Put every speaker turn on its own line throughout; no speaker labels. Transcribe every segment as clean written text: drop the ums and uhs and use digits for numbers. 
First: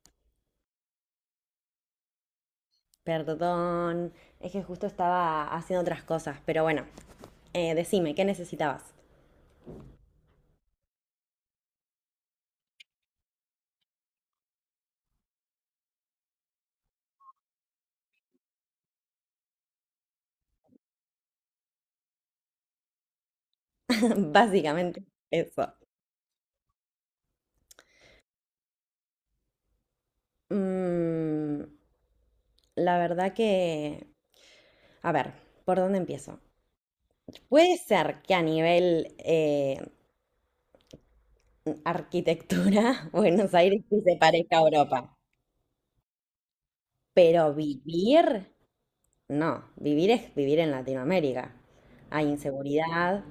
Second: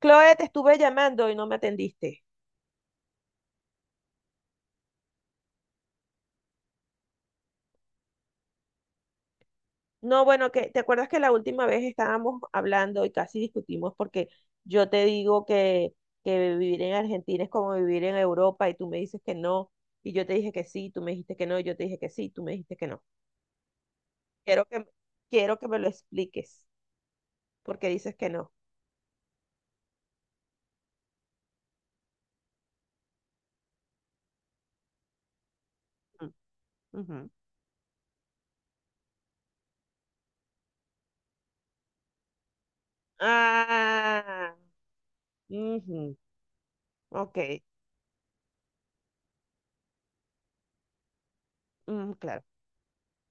Chloe, te estuve llamando y no me atendiste.
Perdón, es que justo estaba haciendo otras cosas, pero bueno, decime, ¿qué necesitabas?
No, bueno, que te acuerdas que la última vez estábamos hablando y casi discutimos porque yo te digo que vivir en Argentina es como vivir en Europa y tú me dices que no, y yo te dije que sí, tú me dijiste que no, y yo te dije que sí, tú me dijiste que no. Quiero que,
Básicamente
Quiero que
eso.
me lo expliques porque dices que no.
Mm, la verdad que, a ver, ¿por dónde
Mm,
empiezo?
ujú.
Puede ser que a nivel arquitectura Buenos Aires sí se
Ah,
parezca a Europa,
ujú, ok,
pero vivir, no, vivir es vivir en Latinoamérica.
mm,
Hay
claro.
inseguridad,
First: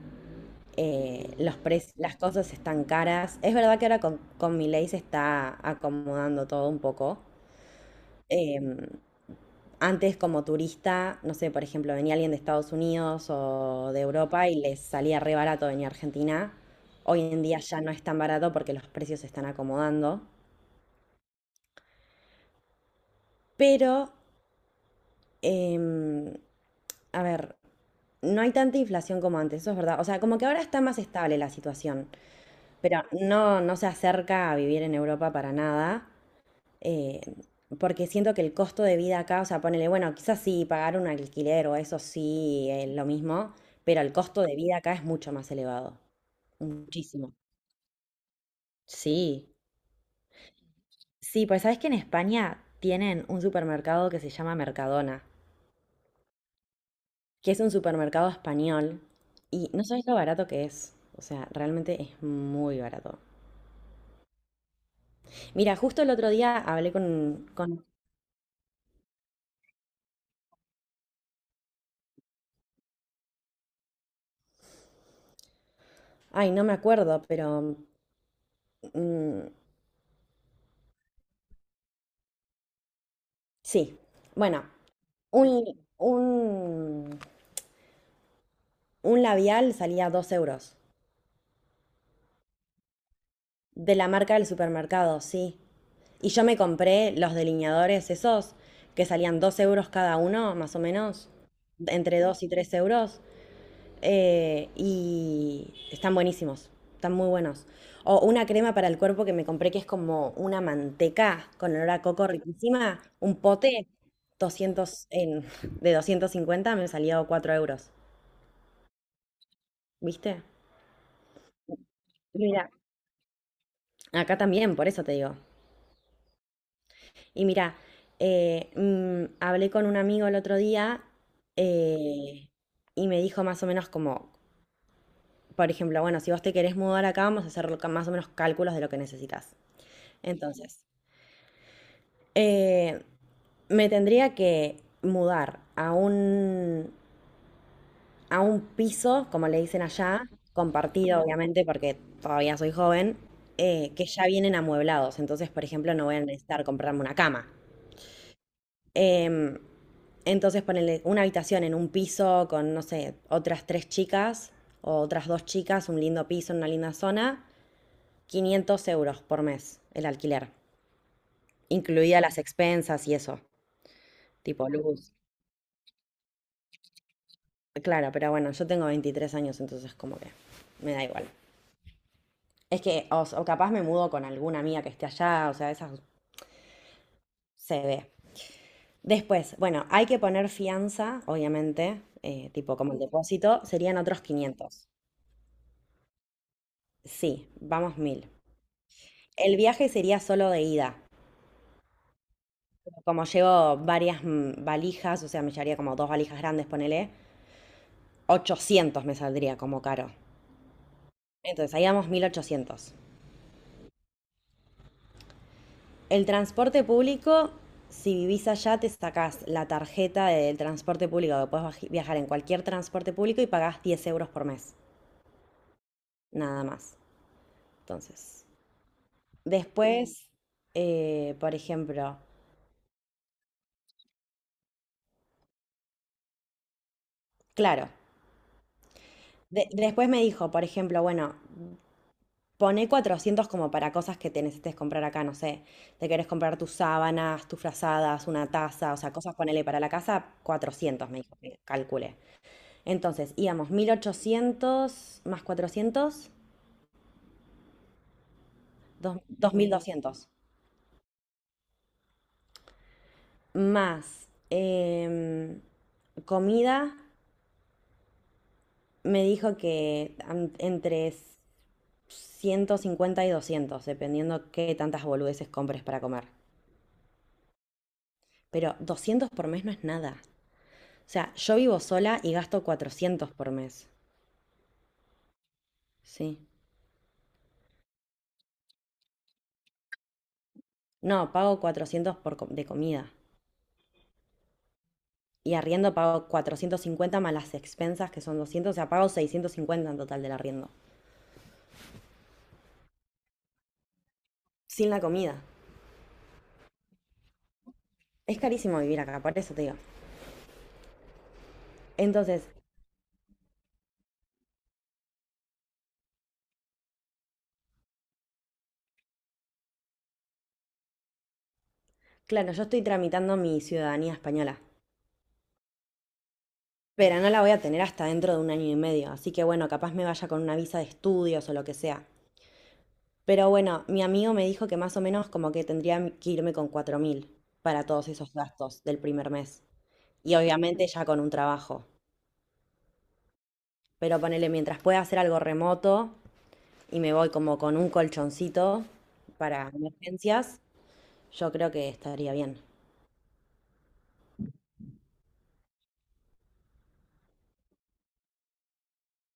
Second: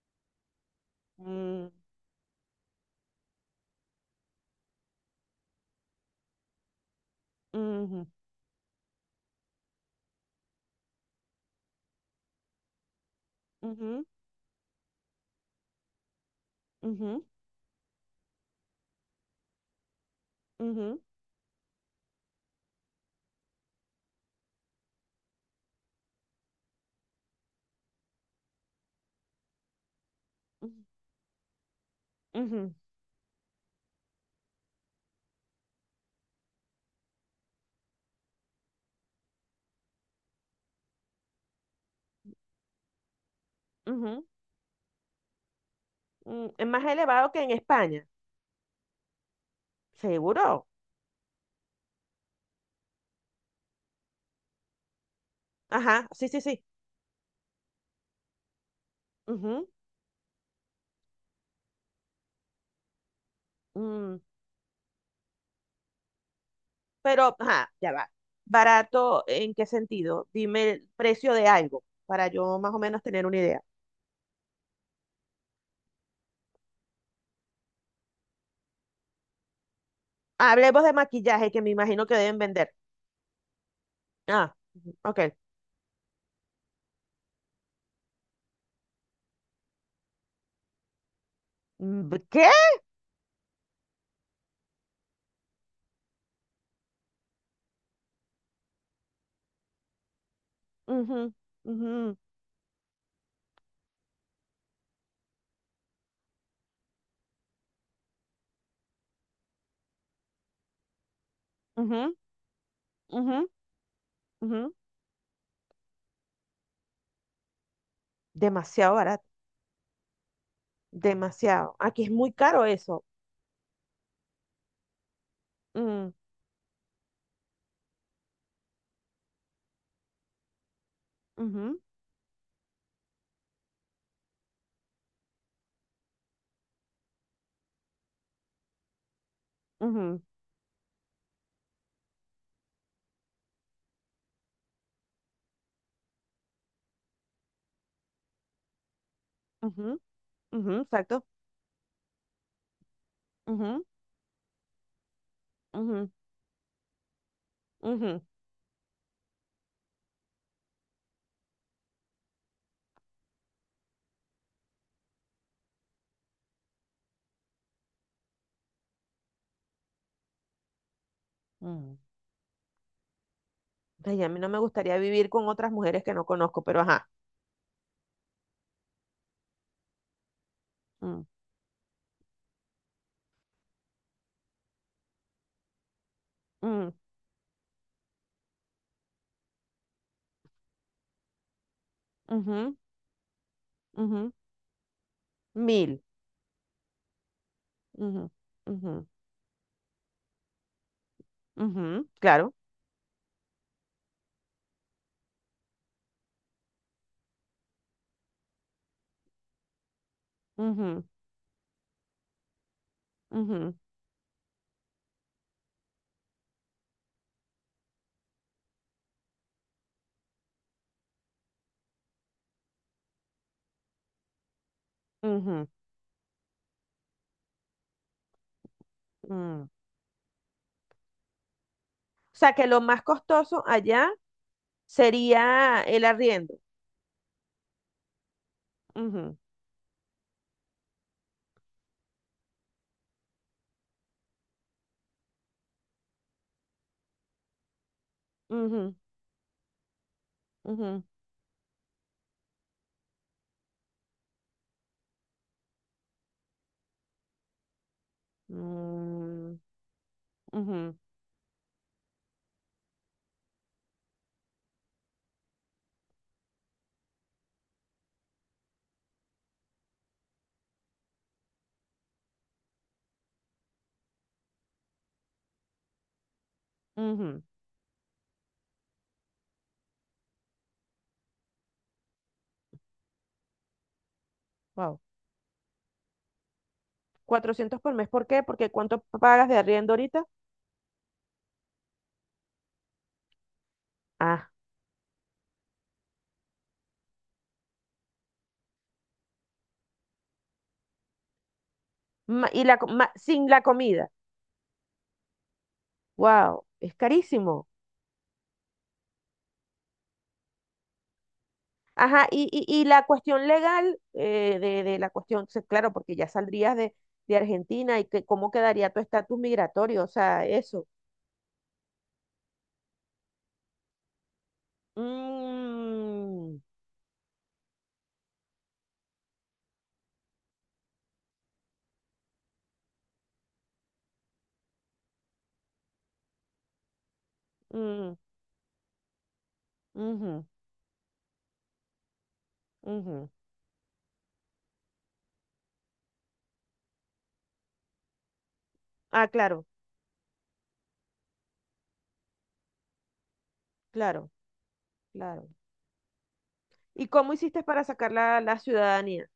los
Mm,
las cosas están caras. Es verdad que ahora con Milei se está acomodando todo un poco.
ujú,
Em, Antes como turista, no sé, por ejemplo, venía alguien de Estados Unidos o de
ujú,
Europa y les salía re barato venir a Argentina. Hoy
ujú,
en día ya no es tan barato porque los precios se están acomodando.
ujú,
Pero, em, a ver, no hay tanta inflación como antes, eso es verdad. O sea, como que ahora está más estable la situación,
ujú, ujú,
pero no, no se acerca a vivir en Europa para nada, eh, porque siento que el costo de vida acá, o sea, ponele, bueno, quizás sí, pagar un alquiler o eso sí es lo mismo, pero el
ujú.
costo de vida acá es mucho más elevado.
Mm, es más elevado
Muchísimo.
que en España.
Sí.
Seguro.
Sí, pues sabes que en España tienen un supermercado que se llama Mercadona,
Ajá, sí, sí, sí.
que es un supermercado español
Ujú,
y no sabes lo barato que es. O sea, realmente es muy barato.
mm,
Mira, justo el otro día hablé
pero, ajá, ya va. ¿Barato en qué sentido? Dime el precio de algo para yo más o menos tener una idea.
ay, no me acuerdo, pero mm,
Hablemos de maquillaje que me imagino que deben vender.
sí,
Ah,
bueno,
ujú, ok.
un, un, un labial salía 2 euros.
Mm, ¿qué?
De la marca del supermercado, sí. Y yo me compré los delineadores esos que salían 2 euros cada uno, más o
Ujú,
menos,
ujú,
entre 2 y 3 euros. Y están buenísimos, están muy buenos. O una crema para el cuerpo que me compré que es como una manteca con olor a
ujú,
coco riquísima, un
ujú,
pote
ujú.
doscientos en, de 250 me salió 4 euros.
Demasiado barato,
¿Viste?
demasiado. Aquí es muy caro
Mira,
eso.
acá también, por eso te digo.
Mm,
Y mira, hablé con un amigo el otro día,
ujú,
eh, y me dijo más o menos como, por ejemplo, bueno, si vos te querés mudar acá, vamos a hacer más o menos cálculos de lo que necesitas.
ujú,
Entonces, eh, me tendría que mudar a un piso, como le dicen
ujú,
allá,
ujú,
compartido,
exacto.
obviamente, porque todavía soy joven,
Ujú,
que ya vienen amueblados. Entonces, por ejemplo, no
ujú,
voy a necesitar comprarme una cama.
ujú,
Em, entonces ponerle una habitación en un piso con, no sé, otras tres chicas o otras dos chicas, un lindo piso en una linda zona, 500 euros por mes el alquiler,
ujú.
incluida las expensas y eso,
Ay, a mí no me
tipo
gustaría
luz.
vivir con otras mujeres que no conozco, pero ajá.
Claro, pero bueno, yo tengo 23 años, entonces como que me da
Mm,
igual. Es que, o capaz me mudo con alguna amiga que esté allá, o sea, esa
mm,
se ve. Después, bueno, hay que poner fianza, obviamente,
ujú,
tipo como el depósito, serían otros
ujú,
500.
mil.
Sí, vamos 1000.
Ujú, ujú,
El viaje sería solo de ida.
ujú, claro.
Como llevo varias valijas, o sea, me llevaría como dos valijas grandes, ponele, 800 me saldría como caro.
Ujú,
Entonces, ahí vamos 1800.
ujú,
El transporte público, si vivís allá, te sacás la tarjeta del transporte público, que puedes viajar en cualquier transporte público y pagás 10 euros por mes, nada más. Entonces,
ujú, mm.
después, por ejemplo,
O sea, que lo más costoso allá sería el arriendo.
claro,
Ujú,
después me dijo, por ejemplo, bueno, poné 400 como para cosas que te necesites comprar acá, no sé. Te querés comprar tus sábanas, tus frazadas, una
ujú,
taza, o sea, cosas, ponele para la casa,
ujú,
400, me dijo que calcule. Entonces, íbamos 1800 más 400,
mm,
2200.
ujú,
Más comida, me dijo que entre 150 y 200, dependiendo qué tantas boludeces compres para comer.
ujú.
Pero 200 por mes no es nada. O sea, yo vivo sola y gasto 400 por mes.
Wow.
Sí.
Cuatrocientos por mes. ¿Por qué? Porque ¿cuánto pagas de arriendo ahorita?
No, pago 400 de comida.
Ah,
Y arriendo pago 450 más las expensas que son 200. O sea, pago 650 en total del arriendo.
sin la comida.
Sin la comida.
Wow, es carísimo.
Es carísimo vivir acá, por eso te digo.
Ajá,
Entonces,
y la cuestión legal de la claro, porque ya saldrías de Argentina y que, cómo quedaría tu estatus migratorio, o sea, eso.
claro, yo estoy tramitando mi ciudadanía española.
Mm,
Pero no la voy a tener hasta dentro de un año y medio. Así que bueno, capaz me vaya con una visa de estudios o lo que sea. Pero bueno, mi amigo me dijo que más o menos como que tendría que irme con 4000 para todos
mm,
esos gastos del primer mes. Y
ujú,
obviamente ya con un trabajo.
ujú.
Pero ponele, mientras pueda hacer algo remoto y me voy como con un colchoncito
Ah, claro,
para emergencias, yo creo que estaría bien.
claro, claro. ¿Y cómo hiciste para sacar la ciudadanía?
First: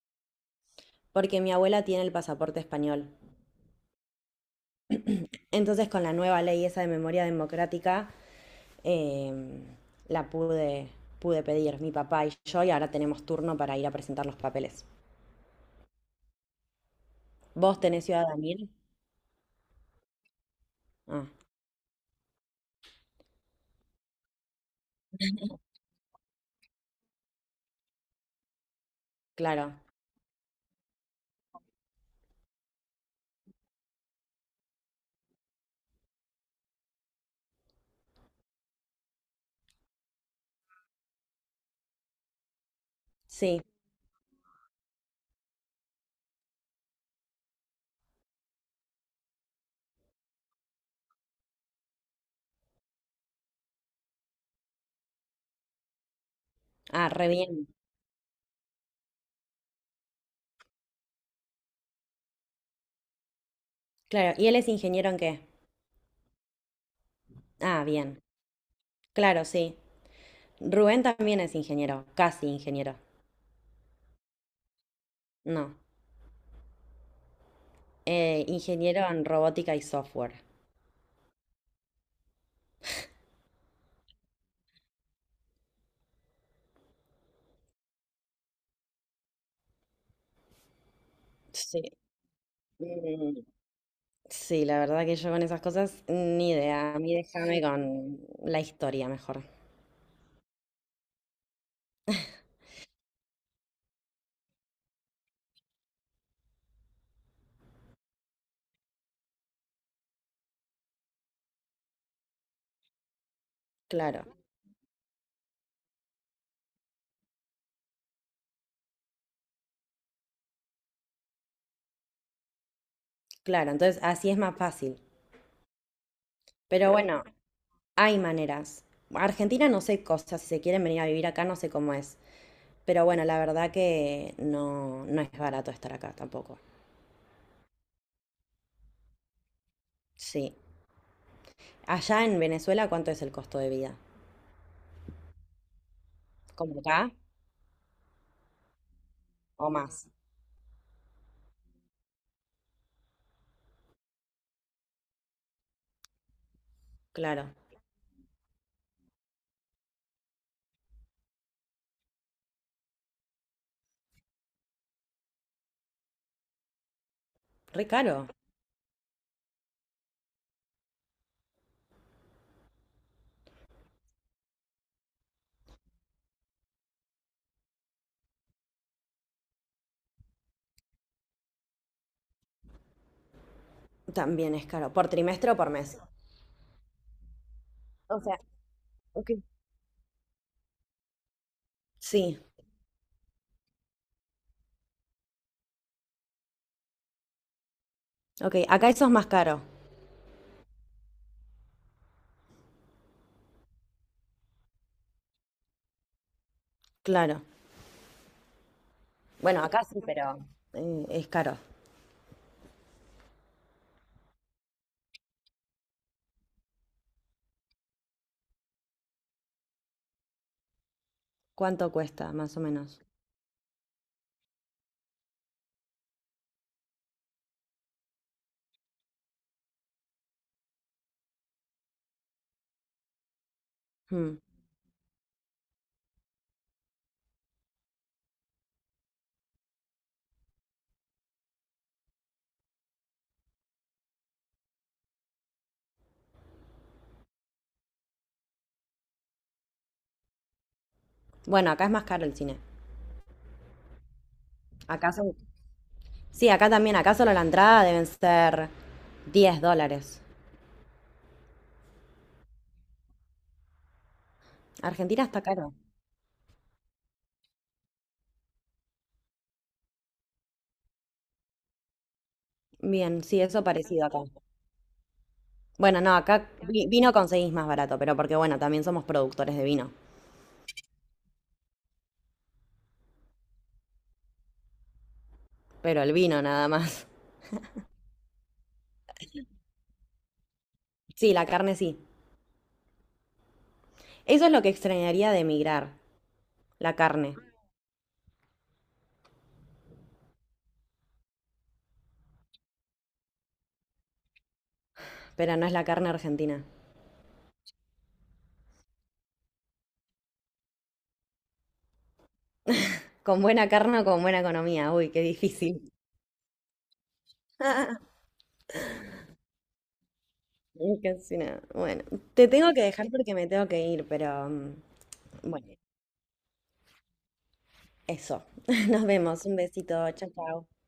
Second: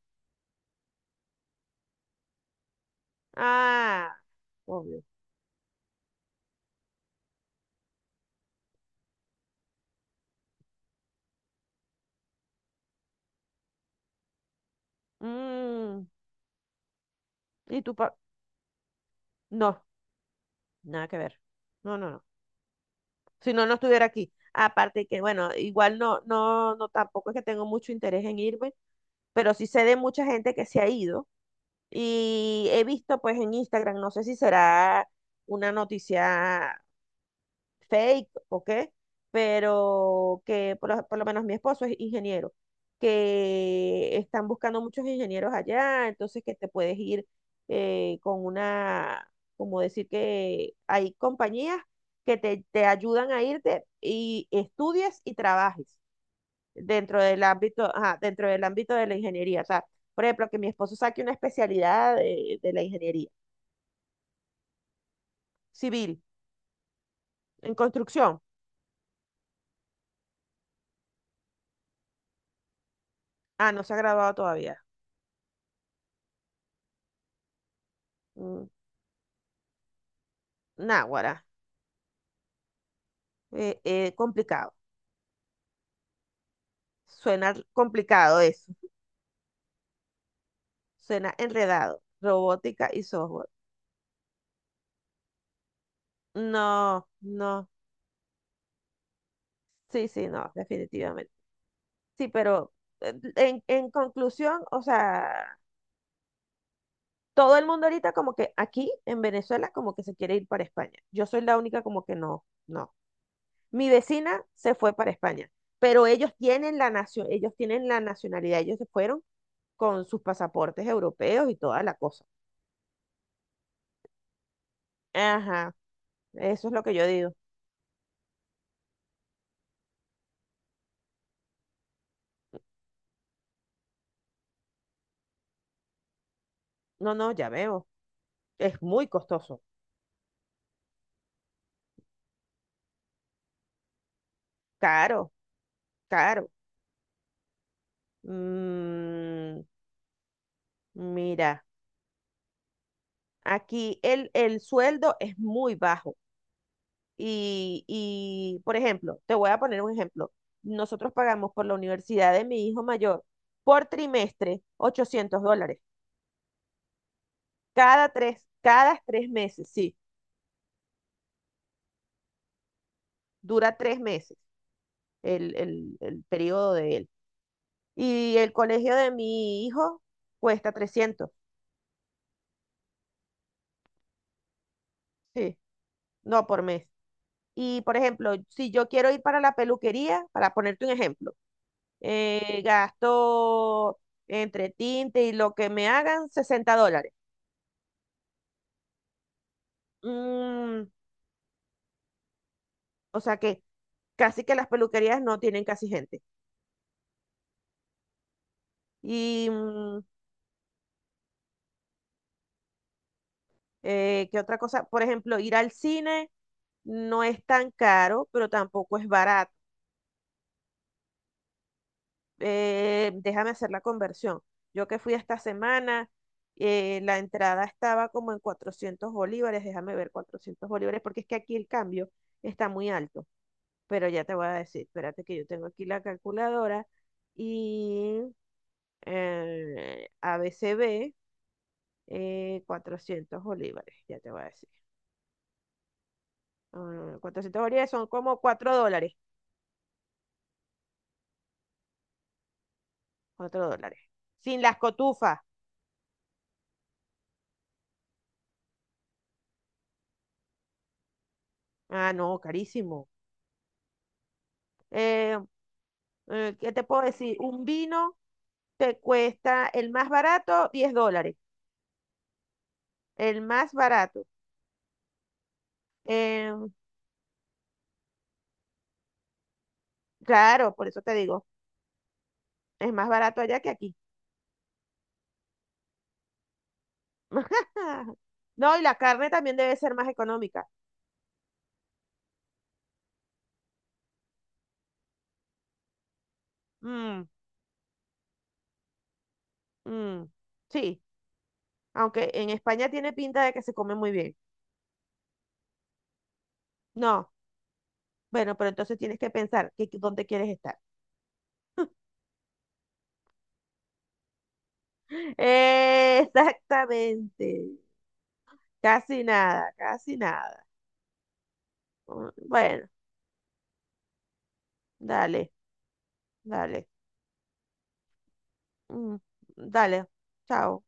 Porque mi abuela tiene el pasaporte español.
Ah, obvio.
Entonces con la nueva ley esa de memoria democrática, em, la pude, pude pedir mi papá y yo y ahora tenemos turno para ir a presentar los papeles.
Mm,
¿Vos
¿y tu
tenés
pa-
ciudadanía?
no, nada que
Ah,
ver. No, no, no. Si no, no estuviera aquí. Aparte que, bueno, igual no, no, no, tampoco es que tengo mucho interés en irme, pero sí
claro.
sé de mucha gente que se ha ido y he visto pues en Instagram, no sé si será una noticia fake o qué, pero que por lo menos mi esposo es ingeniero,
Sí.
que están buscando muchos ingenieros allá, entonces que te puedes ir eh, con una, como decir que hay compañías te ayudan a irte y estudies y trabajes
Ah,
dentro
re
del
bien.
ámbito, ajá, dentro del ámbito de la ingeniería. O sea, por ejemplo, que mi esposo saque una especialidad de la ingeniería
Claro. ¿Y él es ingeniero en qué?
civil, en
Ah, bien.
construcción.
Claro, sí. Rubén también es ingeniero, casi ingeniero.
Ah, no se ha graduado todavía.
No.
Mm,
Ingeniero en robótica y software.
náguara, complicado. Suena complicado eso. Suena
Sí.
enredado. Robótica y
Mm,
software.
Sí, la verdad que yo con esas cosas ni idea. A
No,
mí déjame
no.
con la historia mejor.
Sí, sí, no, definitivamente. Sí, pero en conclusión, o sea, todo el mundo ahorita como que aquí en Venezuela como que se quiere ir para España. Yo soy la única como que no, no. Mi
Claro,
vecina se fue para España, pero ellos tienen la ellos tienen la nacionalidad, ellos se fueron con sus pasaportes europeos y toda la cosa.
claro. Entonces así es más fácil.
Ajá, eso es lo
Pero
que yo
bueno,
digo.
hay maneras. Argentina no sé cosas. Si se quieren venir a vivir acá, no sé cómo es. Pero bueno, la verdad que no, no es barato estar acá tampoco.
No, no, ya veo. Es muy costoso,
Sí. Allá en Venezuela, ¿cuánto es el costo de vida?
caro, caro.
¿Como acá
Mm,
o más?
mira, aquí el sueldo es muy bajo.
Claro.
Por ejemplo, te voy a poner un ejemplo. Nosotros pagamos por la universidad de mi hijo mayor por trimestre 800 dólares.
Re caro.
Cada tres meses, sí, dura tres meses el periodo de él. Y el colegio de mi hijo cuesta trescientos,
También es caro. ¿Por trimestre o
sí,
por mes?
no por mes. Y, por
O
ejemplo,
sea,
si yo quiero ir
ok.
para la peluquería, para ponerte un ejemplo,
Sí,
gasto entre tinte y lo que me hagan 60 dólares.
ok. Acá eso es más caro.
Mm, o sea que casi que las peluquerías no tienen casi gente.
Claro.
Y
Bueno, acá sí,
mm,
pero es caro.
qué otra cosa, por ejemplo, ir al cine no es tan caro, pero tampoco es barato.
¿Cuánto cuesta, más o menos?
Déjame hacer la conversión. Yo que fui esta semana, la entrada estaba como en 400 bolívares, déjame ver, 400 bolívares, porque es que aquí el cambio está muy alto. Pero ya te
Hmm.
voy a decir, espérate que yo tengo aquí la calculadora y ABCB. 400 bolívares, ya te voy a decir. Ah, 400 bolívares son como 4 dólares.
Bueno, acá es más caro el cine.
Cuatro dólares. Sin las
Acá son.
cotufas.
Sí, acá también. Acá solo la entrada deben ser 10 dólares.
Ah, no, carísimo.
Argentina
Eh,
está caro.
¿Qué te puedo decir? Un vino te cuesta el más barato 10 dólares.
Bien,
El
sí, eso
más
parecido acá.
barato.
Bueno, no, acá
Eh,
vino conseguís más barato, pero porque bueno, también somos productores de vino.
claro, por eso te digo, es más barato allá que aquí.
Pero el vino nada más.
No, y la carne también debe ser más económica.
Sí, la carne sí. Eso es lo que extrañaría de emigrar, la
Mm,
carne.
mm, sí, aunque en España tiene pinta de que se come muy bien.
Pero no es la carne argentina.
No, bueno, pero entonces tienes que pensar dónde quieres estar.
Con buena carne o con buena economía. Uy, qué difícil.
Exactamente. Casi nada, casi nada.
Casi nada. Bueno,
Mm,
te tengo que
bueno,
dejar porque me tengo que ir, pero
dale,
bueno,
dale.
eso. Nos
Mm,
vemos. Un besito.
dale,
Chao,
chao.
chao.